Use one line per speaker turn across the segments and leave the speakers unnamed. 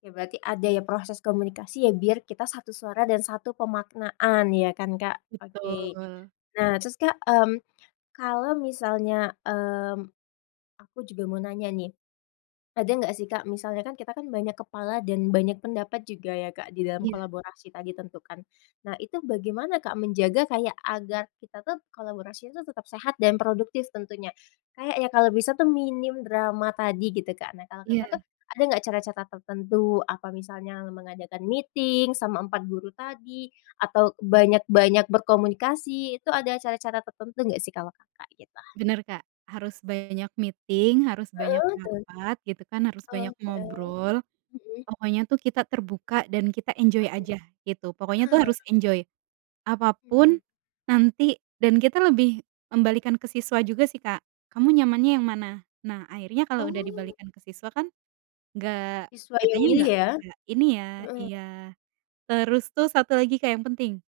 Ya berarti ada ya, proses komunikasi ya, biar kita satu suara dan satu pemaknaan ya kan Kak, oke.
Betul.
Nah terus Kak, mmm, kalo misalnya, mmm, aku juga mau nanya nih. Ada nggak sih Kak, misalnya kan, kita kan banyak kepala dan banyak pendapat juga ya Kak di dalam
Iya.
kolaborasi tadi tentu kan, nah itu bagaimana Kak menjaga kayak agar kita tuh, kolaborasinya tuh tetap sehat, dan produktif tentunya. Kayaknya kalau bisa tuh, minim drama tadi gitu Kak. Nah kalau Kakak
Iya.
tuh, ada nggak cara-cara tertentu, apa, misalnya mengadakan meeting, sama 4 empat guru tadi, atau banyak-banyak berkomunikas,i Itu ada cara-cara tertentu nggak sih, kalau Kakak? Gitu.
Benar Kak. Harus banyak meeting, harus banyak
Heeh. Betul.
rapat, gitu kan, harus banyak
Oke.
ngobrol.
Mhm.
Pokoknya tuh kita terbuka dan kita enjoy
Akhir.
aja, gitu. Pokoknya tuh
Heeh.
harus enjoy.
Hmm.
Apapun, nanti— dan kita lebih membalikan ke siswa juga sih Kak, "Kamu nyamannya yang mana?". Nah akhirnya kalau udah
Oh!
dibalikkan ke siswa kan nggak—
Siswa yang
kitanya
milih
nggak
ya?
nggak ini ya
Heeh.
iya. Terus tuh, satu lagi Kak yang penting,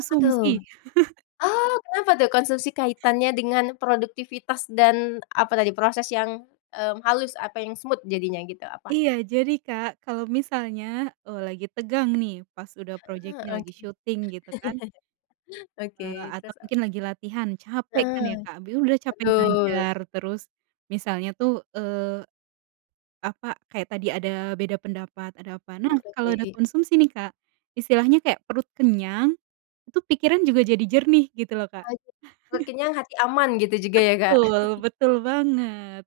Apa tuh, oh, kenapa tuh, konsumsi kaitannya dengan produktivitas dan, apa tadi, proses yang, mmm, halus, apa yang smooth jadinya gitu, apa?
Iya, jadi Kak, kalo misalnya, eee, lagi tegang nih, pas udah
Heeh.
project-nya lagi
Oke.
syuting, gitu kan—
Oke,
eee, atau
terus apa?
mungkin lagi latihan, capek kan ya
Heeh.
Kak. Biu udah capek
Betul.
ngajar, terus misalnya tuh, eee, apa, kayak tadi ada beda pendapat, ada apa. Nah,
Hmm.
kalau ada
Oke.
konsumsi nih Kak, istilahnya kayak perut kenyang. Itu pikiran juga jadi jernih. Gitu loh Kak.
Asik, perut kenyang, hati aman gitu juga ya Kak?
Betul, betul banget.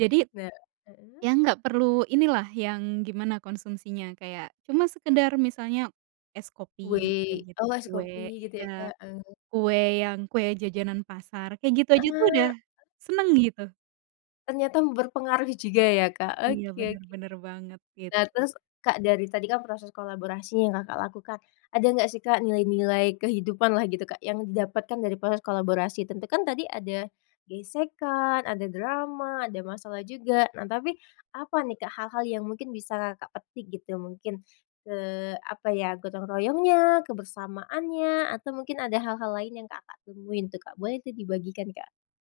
Jadi,
Nah— heeh.
yang nggak perlu ini lah, yang gimana konsumsinya. Kayak, cuma sekedar misalnya es kopi, kayak
Weh,
gitu.
oh es kopi,
Kue—
gitu ya
iya.
Kak? Eh.
Kue yang kue jajanan pasar. Kayak gitu aja tuh,
Heeh.
udah seneng gitu.
Ternyata berpengaruh juga ya Kak,
Iya
oke
benar,
oke.
benar banget.
Nah,
Gitu.
terus, Kak dari tadi kan proses kolaborasinya yang Kakak lakukan. Ada nggak sih Kak, nilai-nilai kehidupan lah gitu Kak yang didapatkan dari proses kolaborasi, tentu kan tadi ada gesekan, ada drama, ada masalah juga. Nah tapi, apa nih Kak, hal-hal yang mungkin bisa Kakak petik gitu, mungkin, eee, apa ya, gotong -royongnya, kebersamaannya, atau mungkin ada hal-hal lain yang Kakak temuin tuh Kak. Boleh itu dibagikan Kak.